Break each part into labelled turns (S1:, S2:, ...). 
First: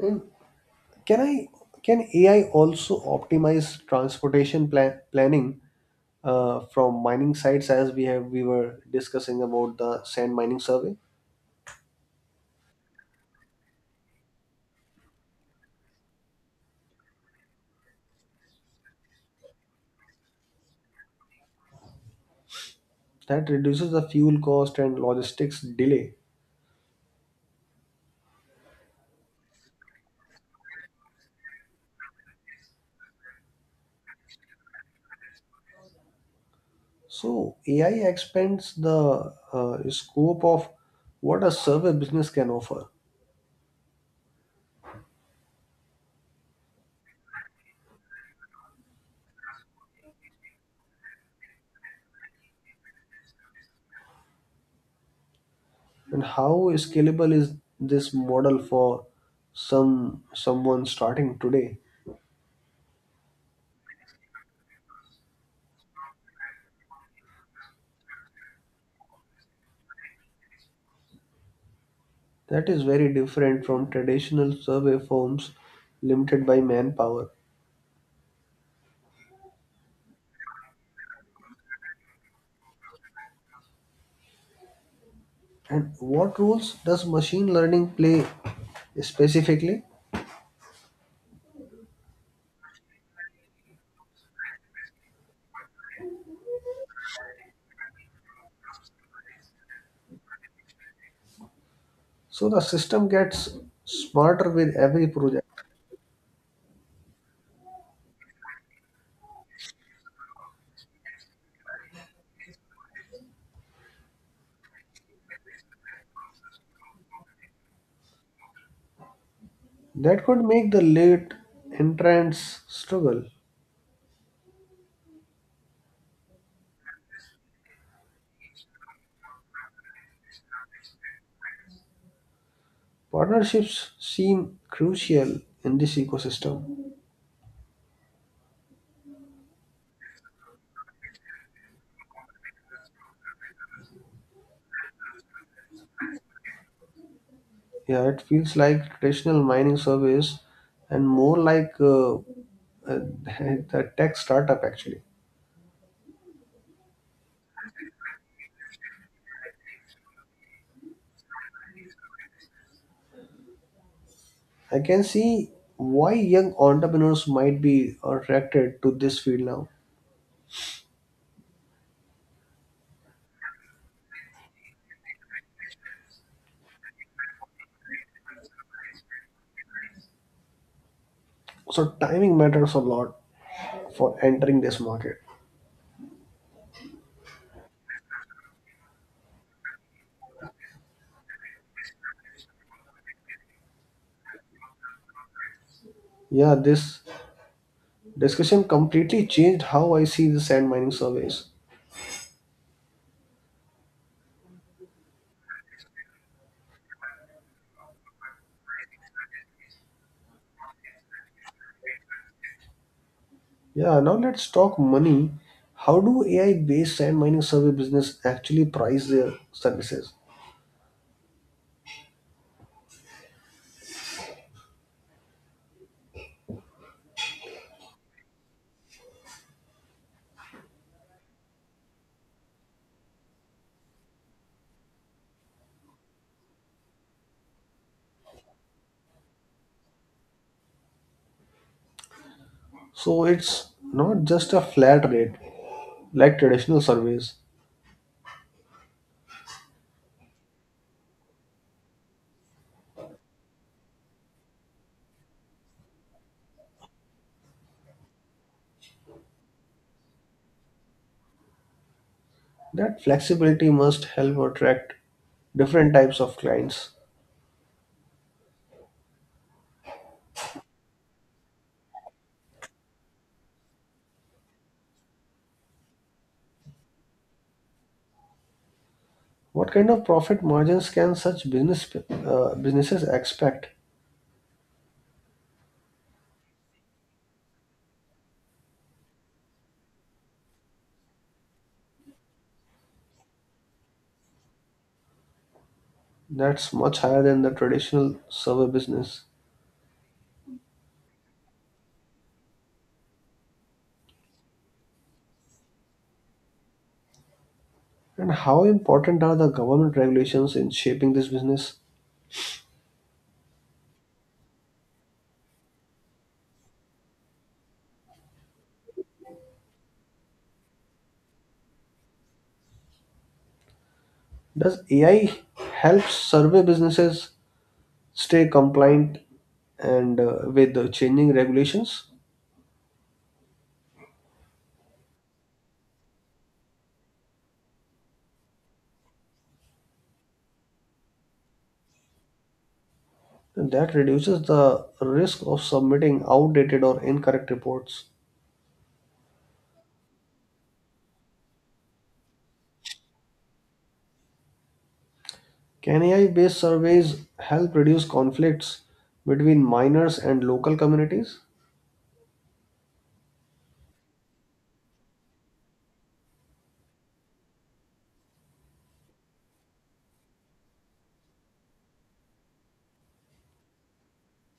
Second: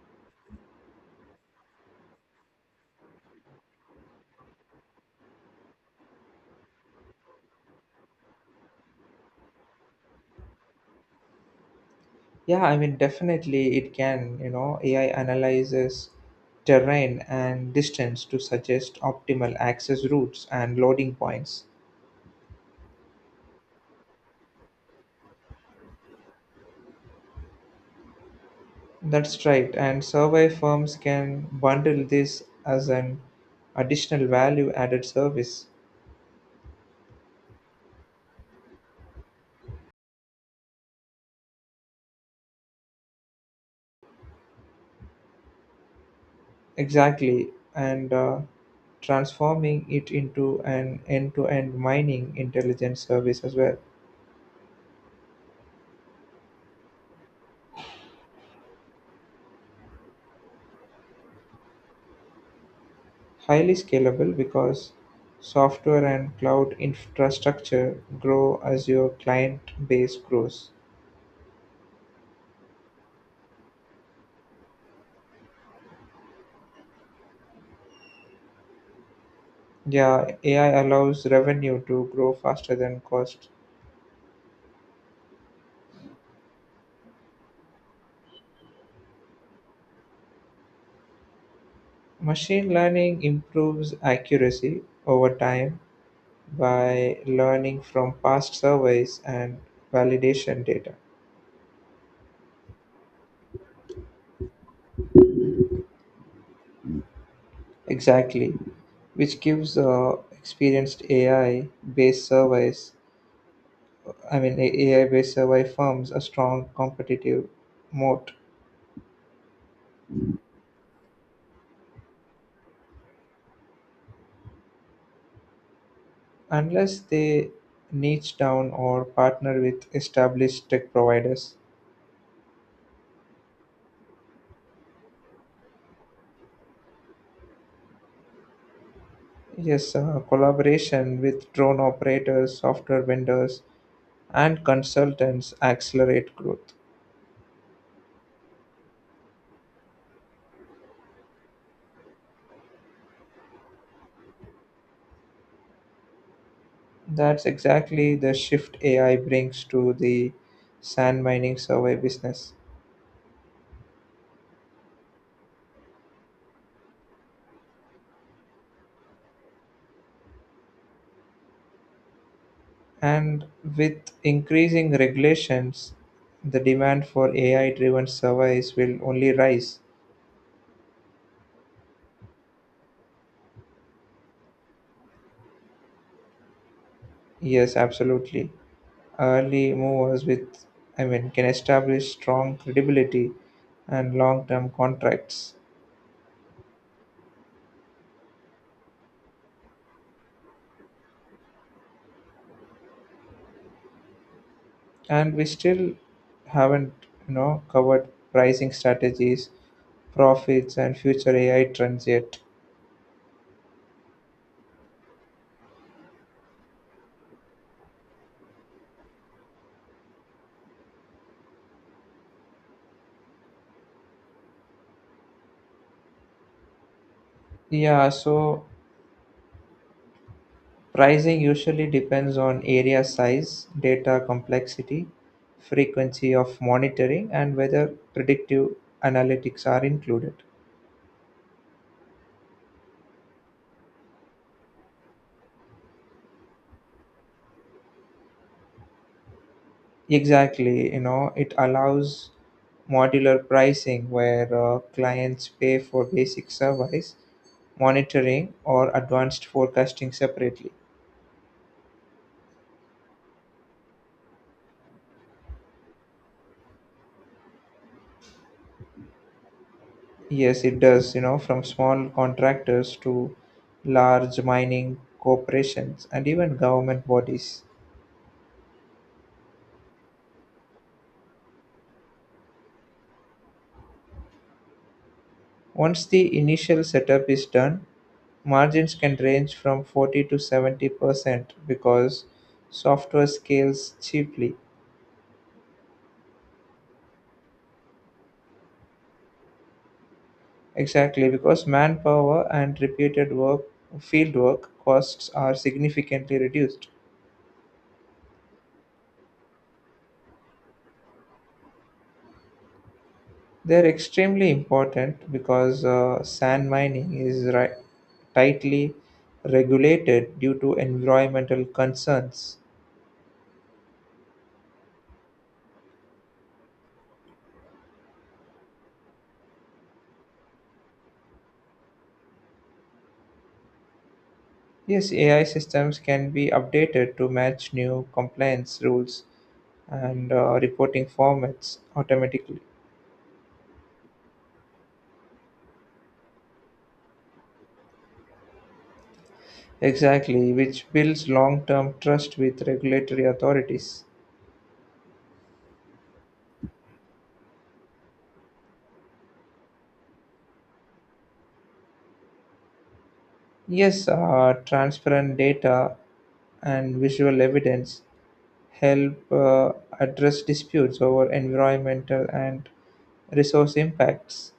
S1: Mm, Can I can AI also optimize transportation planning from mining sites as we were discussing about the sand mining survey?
S2: Yeah, I mean, definitely it can. You know, AI analyzes terrain and distance to suggest optimal access routes and loading points.
S1: That reduces the fuel cost and logistics delay.
S2: That's right. And survey firms can bundle this as an additional value added service.
S1: So AI expands the scope of what a survey business can offer,
S2: Exactly. And transforming it into an end to end mining intelligence service as well.
S1: and how scalable is this model for some someone starting today?
S2: Highly scalable because software and cloud infrastructure grow as your client base grows.
S1: That is very different from traditional survey firms limited by manpower.
S2: Yeah, AI allows revenue to grow faster than cost.
S1: And what roles does machine learning play specifically?
S2: Machine learning improves accuracy over time by learning from past surveys and validation data.
S1: So the system gets smarter with every project.
S2: Exactly, which gives experienced AI based surveys, AI based survey firms a strong competitive moat.
S1: That could make the late entrants struggle.
S2: Unless they niche down or partner with established tech providers.
S1: Partnerships seem crucial in this ecosystem.
S2: Yes, collaboration with drone operators, software vendors, and consultants accelerate growth.
S1: Yeah, it feels like traditional mining surveys and more like the tech startup actually.
S2: That's exactly the shift AI brings to the sand mining survey business.
S1: I can see why young entrepreneurs might be attracted to this field now.
S2: And with increasing regulations, the demand for AI driven surveys will only rise.
S1: So timing matters a lot for entering this market.
S2: Yes, absolutely. Early movers with can establish strong credibility and long-term contracts.
S1: Yeah, this discussion completely changed how I see the sand mining surveys.
S2: And we still haven't covered pricing strategies, profits and future AI trends yet.
S1: Yeah, now let's talk money. How do AI-based sand mining survey business actually price their services?
S2: Yeah, so pricing usually depends on area size, data complexity, frequency of monitoring, and whether predictive analytics are included.
S1: So it's not just a flat rate like traditional surveys.
S2: Exactly, it allows modular pricing where clients pay for basic service, monitoring, or advanced forecasting separately.
S1: That flexibility must help attract different types of clients.
S2: Yes, it does, from small contractors to large mining corporations and even government bodies.
S1: What kind of profit margins can such businesses expect?
S2: Once the initial setup is done, margins can range from 40 to 70% because software scales cheaply.
S1: That's much higher than the traditional server business.
S2: Exactly, because manpower and repeated work, field work costs are significantly reduced.
S1: And how important are the government regulations in shaping this business?
S2: They're extremely important because sand mining is tightly regulated due to environmental concerns.
S1: Does AI help survey businesses stay compliant and with the changing regulations?
S2: Yes, AI systems can be updated to match new compliance rules and reporting formats automatically.
S1: And that reduces the risk of submitting outdated or incorrect reports.
S2: Exactly, which builds long term trust with regulatory authorities.
S1: Can AI-based surveys help reduce conflicts between miners and local communities?
S2: Yes, transparent data and visual evidence help address disputes over environmental and resource impacts.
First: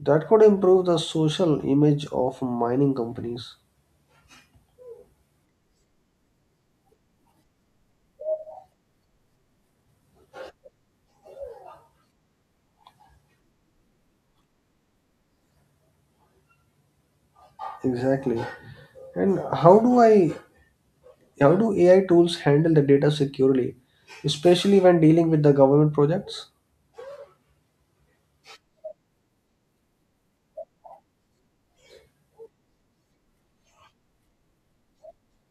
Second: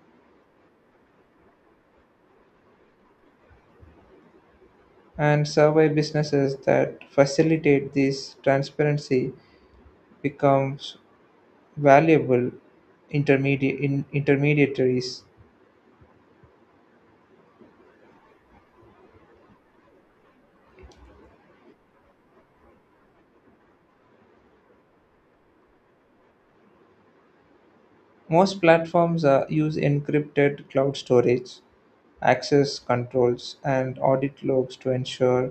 S1: That could improve the social image of mining companies.
S2: And survey businesses that facilitate this transparency becomes valuable intermediate in intermediaries.
S1: Exactly. And how do AI tools handle the data securely, especially when dealing with the government projects?
S2: Most platforms use encrypted cloud storage, access controls, and audit logs to ensure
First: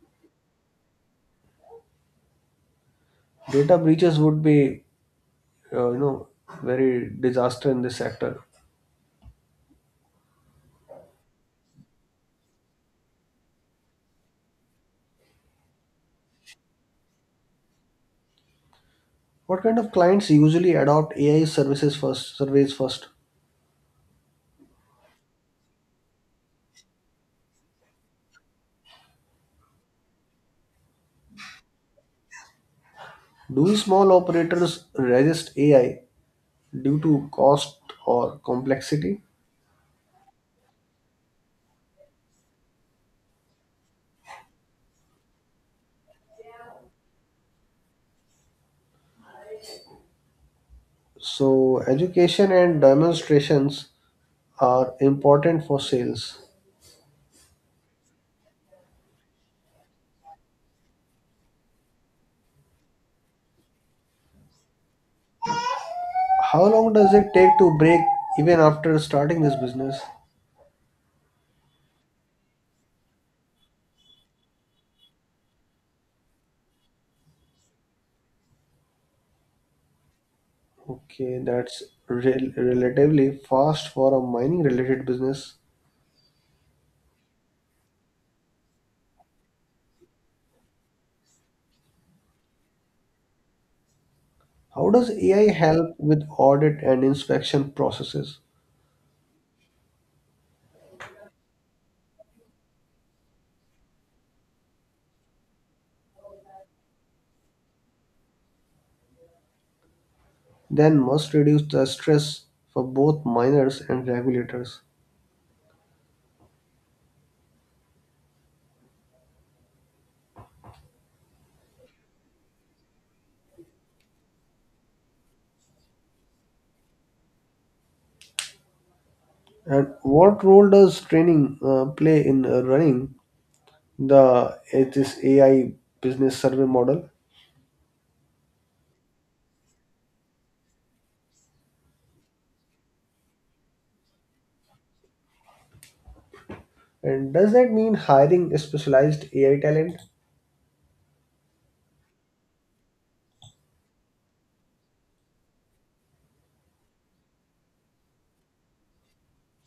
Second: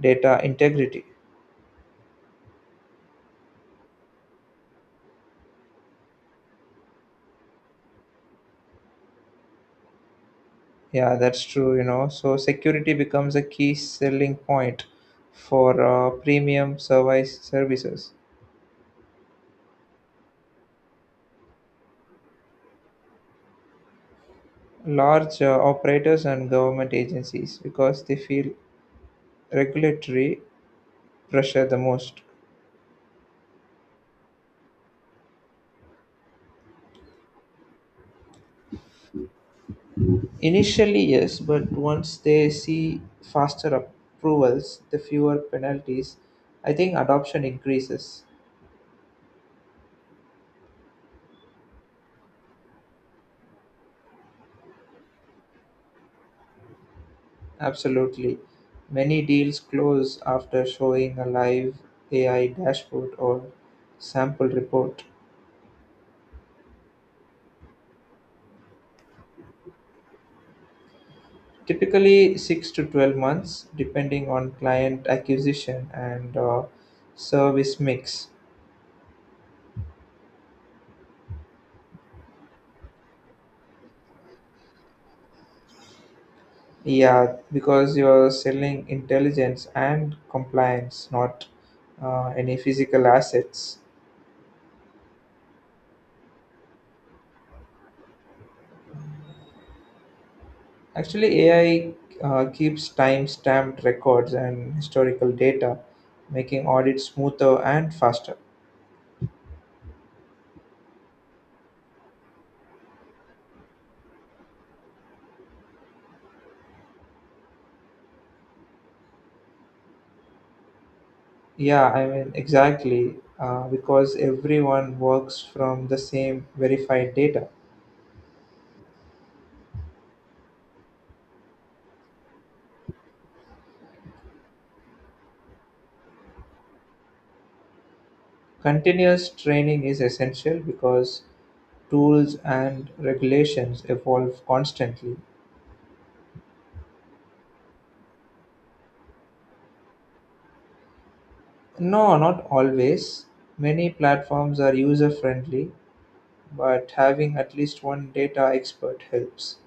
S2: data integrity.
S1: Data breaches would be uh, you know very disaster in this sector.
S2: Yeah, that's true, you know. So security becomes a key selling point for premium services.
S1: What kind of clients usually adopt AI services first surveys first?
S2: Large operators and government agencies because they feel regulatory pressure the most.
S1: Do small operators resist AI due to cost or complexity?
S2: Initially, yes, but once they see faster approvals, the fewer penalties, I think adoption increases.
S1: So, education and demonstrations are important for sales.
S2: Absolutely. Many deals close after showing a live AI dashboard or sample report.
S1: How long does it take to break even after starting this business?
S2: Typically six to 12 months, depending on client acquisition and service mix.
S1: Okay, that's relatively fast for a mining related business.
S2: Yeah, because you're selling intelligence and compliance, not any physical assets.
S1: How does AI help with audit and inspection processes?
S2: Actually, AI keeps time stamped records and historical data, making audits smoother and faster.
S1: Then must reduce the stress for both miners and regulators.
S2: Yeah, I mean, exactly, because everyone works from the same verified data.
S1: And what role does training play in running the this AI business survey model?
S2: Continuous training is essential because tools and regulations evolve constantly.
S1: And does that mean hiring specialized AI talent?
S2: No, not always. Many platforms are user friendly, but having at least one data expert helps.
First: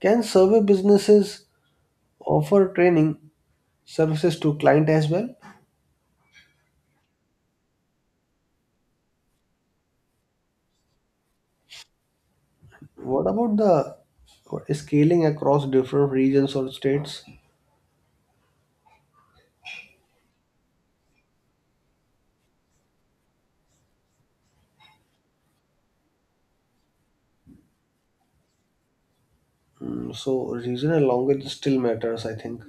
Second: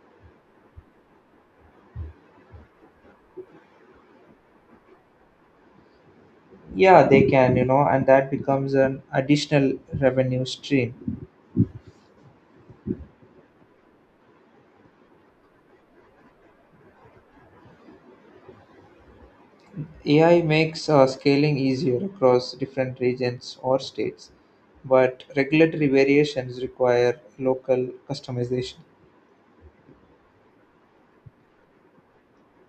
S1: Can survey businesses offer training services to client as well?
S2: Yeah, they can, you know, and that becomes an additional revenue stream.
S1: What about the scaling across different regions or states?
S2: AI makes scaling easier across different regions or states, but regulatory variations require local customization.
S1: Mm, so regional language still matters, I think.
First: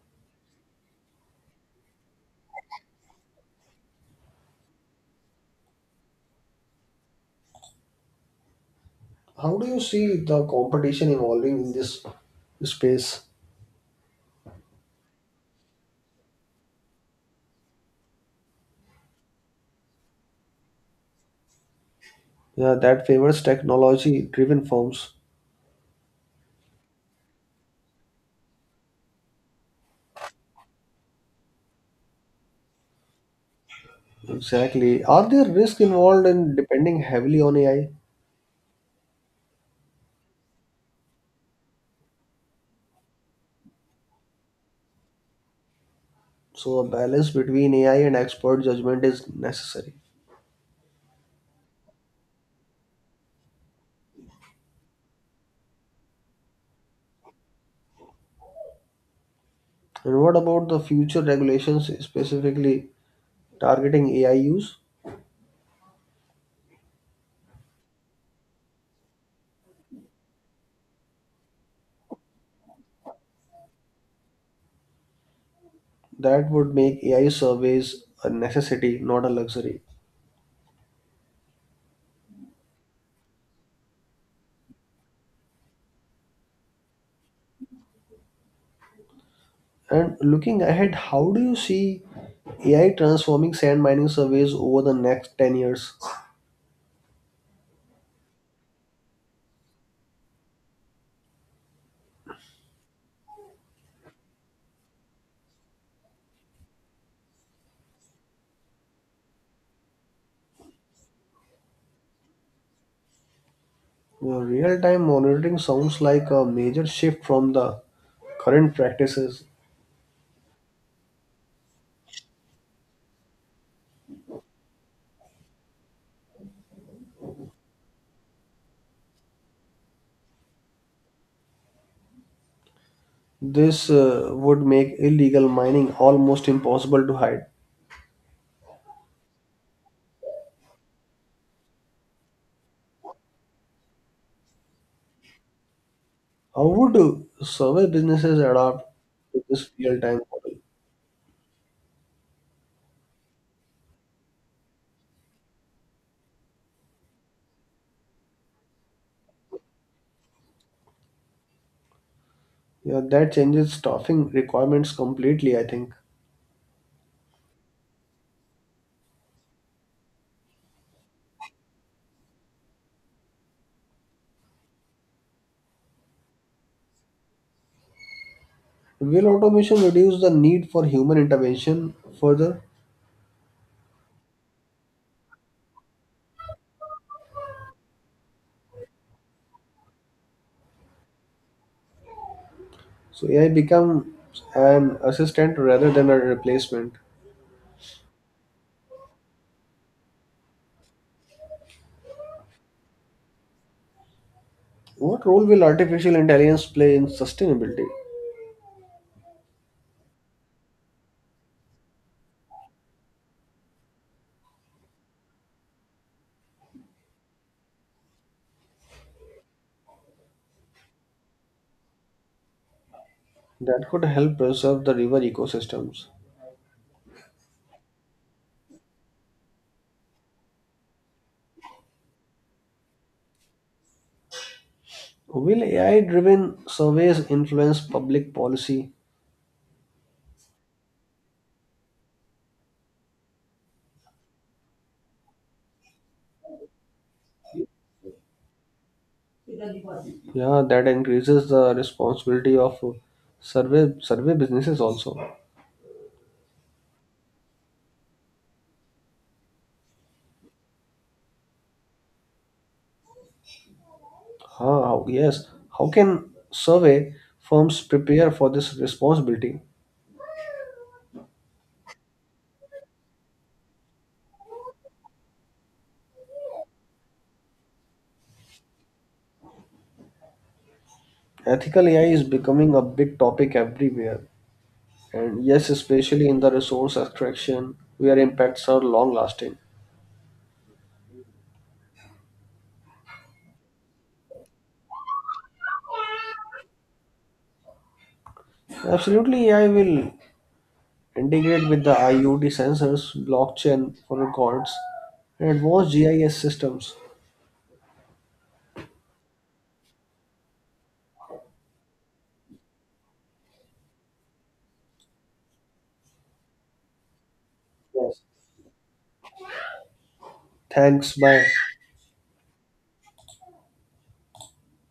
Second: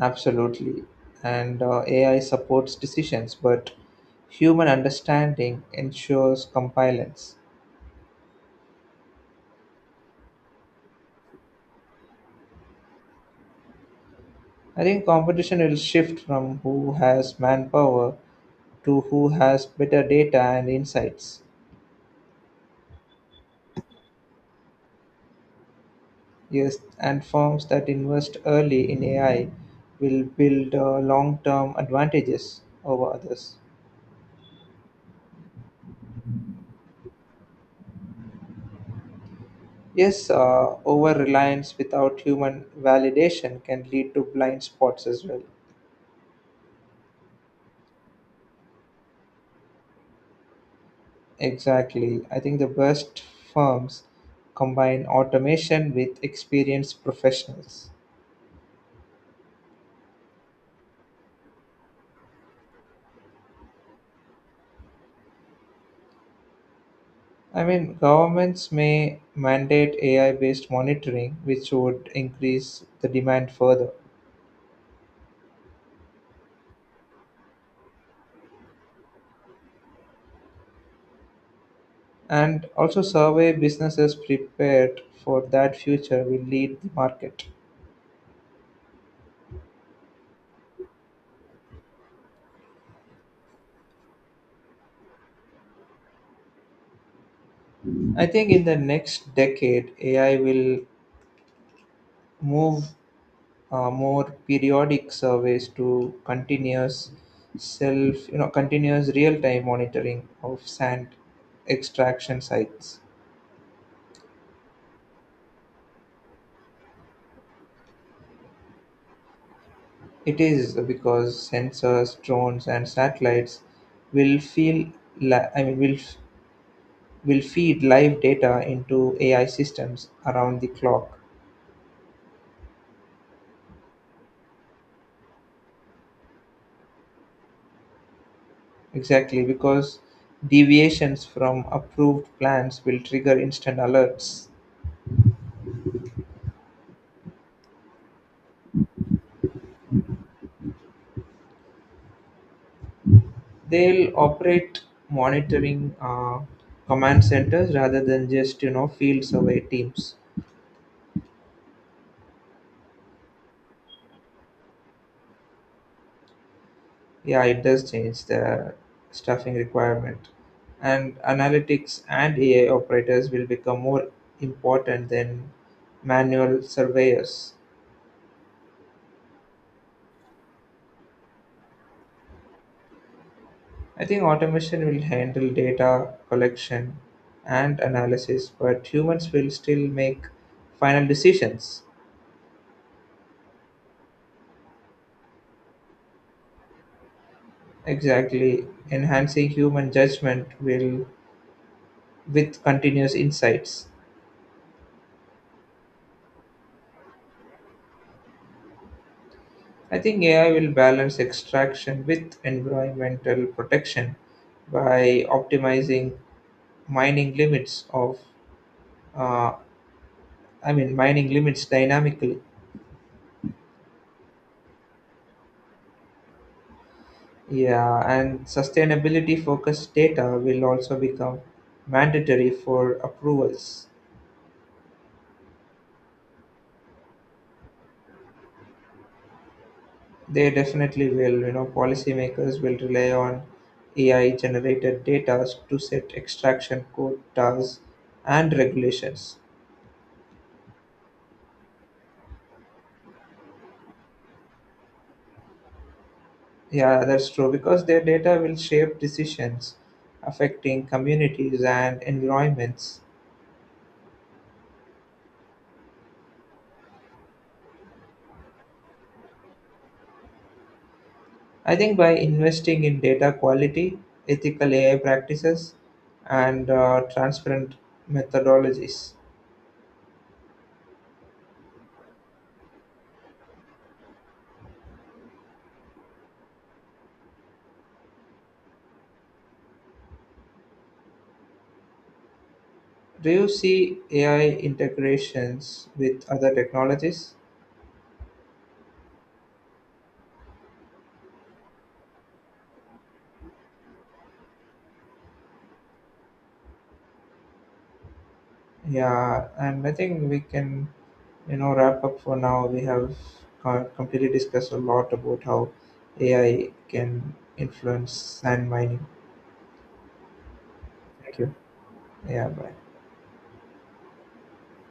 S2: Absolutely. And AI supports decisions, but human understanding ensures compliance.
S1: How do you see the competition evolving in this space?
S2: I think competition will shift from who has manpower to who has better data and insights.
S1: Yeah, that favors technology-driven firms?
S2: Yes, and firms that invest early in AI will build long term advantages over others.
S1: Exactly. Are there risks involved in depending heavily on AI?
S2: Yes, over reliance without human validation can lead to blind spots as well.
S1: So a balance between AI and expert judgment is necessary.
S2: Exactly. I think the best firms combine automation with experienced professionals.
S1: And what about the future regulations specifically targeting AI use?
S2: I mean, governments may mandate AI based monitoring, which would increase the demand further.
S1: That would make AI surveys a necessity, not a luxury.
S2: And also, survey businesses prepared for that future will lead the market.
S1: And looking ahead, how do you see AI transforming sand mining surveys over the next 10 years?
S2: I think in the next decade, AI will move more periodic surveys to continuous self you know continuous real-time monitoring of sand extraction sites.
S1: Real-time monitoring sounds like a major shift from the current practices.
S2: It is because sensors drones and satellites will feel li- I mean will f- will feed live data into AI systems around the clock.
S1: This would make illegal mining almost impossible to hide.
S2: Exactly because deviations from approved plans will trigger instant alerts.
S1: How would survey businesses adapt to this real-time model?
S2: They'll operate monitoring command centers rather than just field survey teams.
S1: Yeah, that changes staffing requirements completely, I think.
S2: Yeah, it does change the staffing requirement and analytics and AI operators will become more important than manual surveyors.
S1: Will automation reduce the need for human intervention further?
S2: I think automation will handle data collection and analysis but humans will still make final decisions.
S1: So AI becomes an assistant rather than a replacement.
S2: Exactly, enhancing human judgment will with continuous insights.
S1: What role will artificial intelligence play in sustainability?
S2: I think AI will balance extraction with environmental protection by optimizing mining limits of, uh, I mean, mining limits dynamically.
S1: That could help preserve the river ecosystems.
S2: Yeah, and sustainability focused data will also become mandatory for approvals.
S1: Will AI driven surveys influence public policy?
S2: They definitely will, you know, policymakers will rely on AI generated data to set extraction quotas and regulations.
S1: Yeah, that increases the responsibility of survey businesses also.
S2: Yeah, that's true because their data will shape decisions affecting communities and environments.
S1: Huh, how can survey firms prepare for this responsibility?
S2: I think by investing in data quality, ethical AI practices, and transparent methodologies.
S1: Ethical AI is becoming a big topic everywhere, and yes, especially in the resource extraction where impacts are long lasting.
S2: Do you see AI integrations with other technologies?
S1: Absolutely, AI will integrate with the IoT sensors, blockchain for records, and advanced GIS systems.
S2: Yeah, and I think we can, you know, wrap up for now. We have completely discussed a lot about how AI can influence
S1: Yes.
S2: sand mining.
S1: Thanks.
S2: Thank
S1: Bye.
S2: you. Yeah, bye.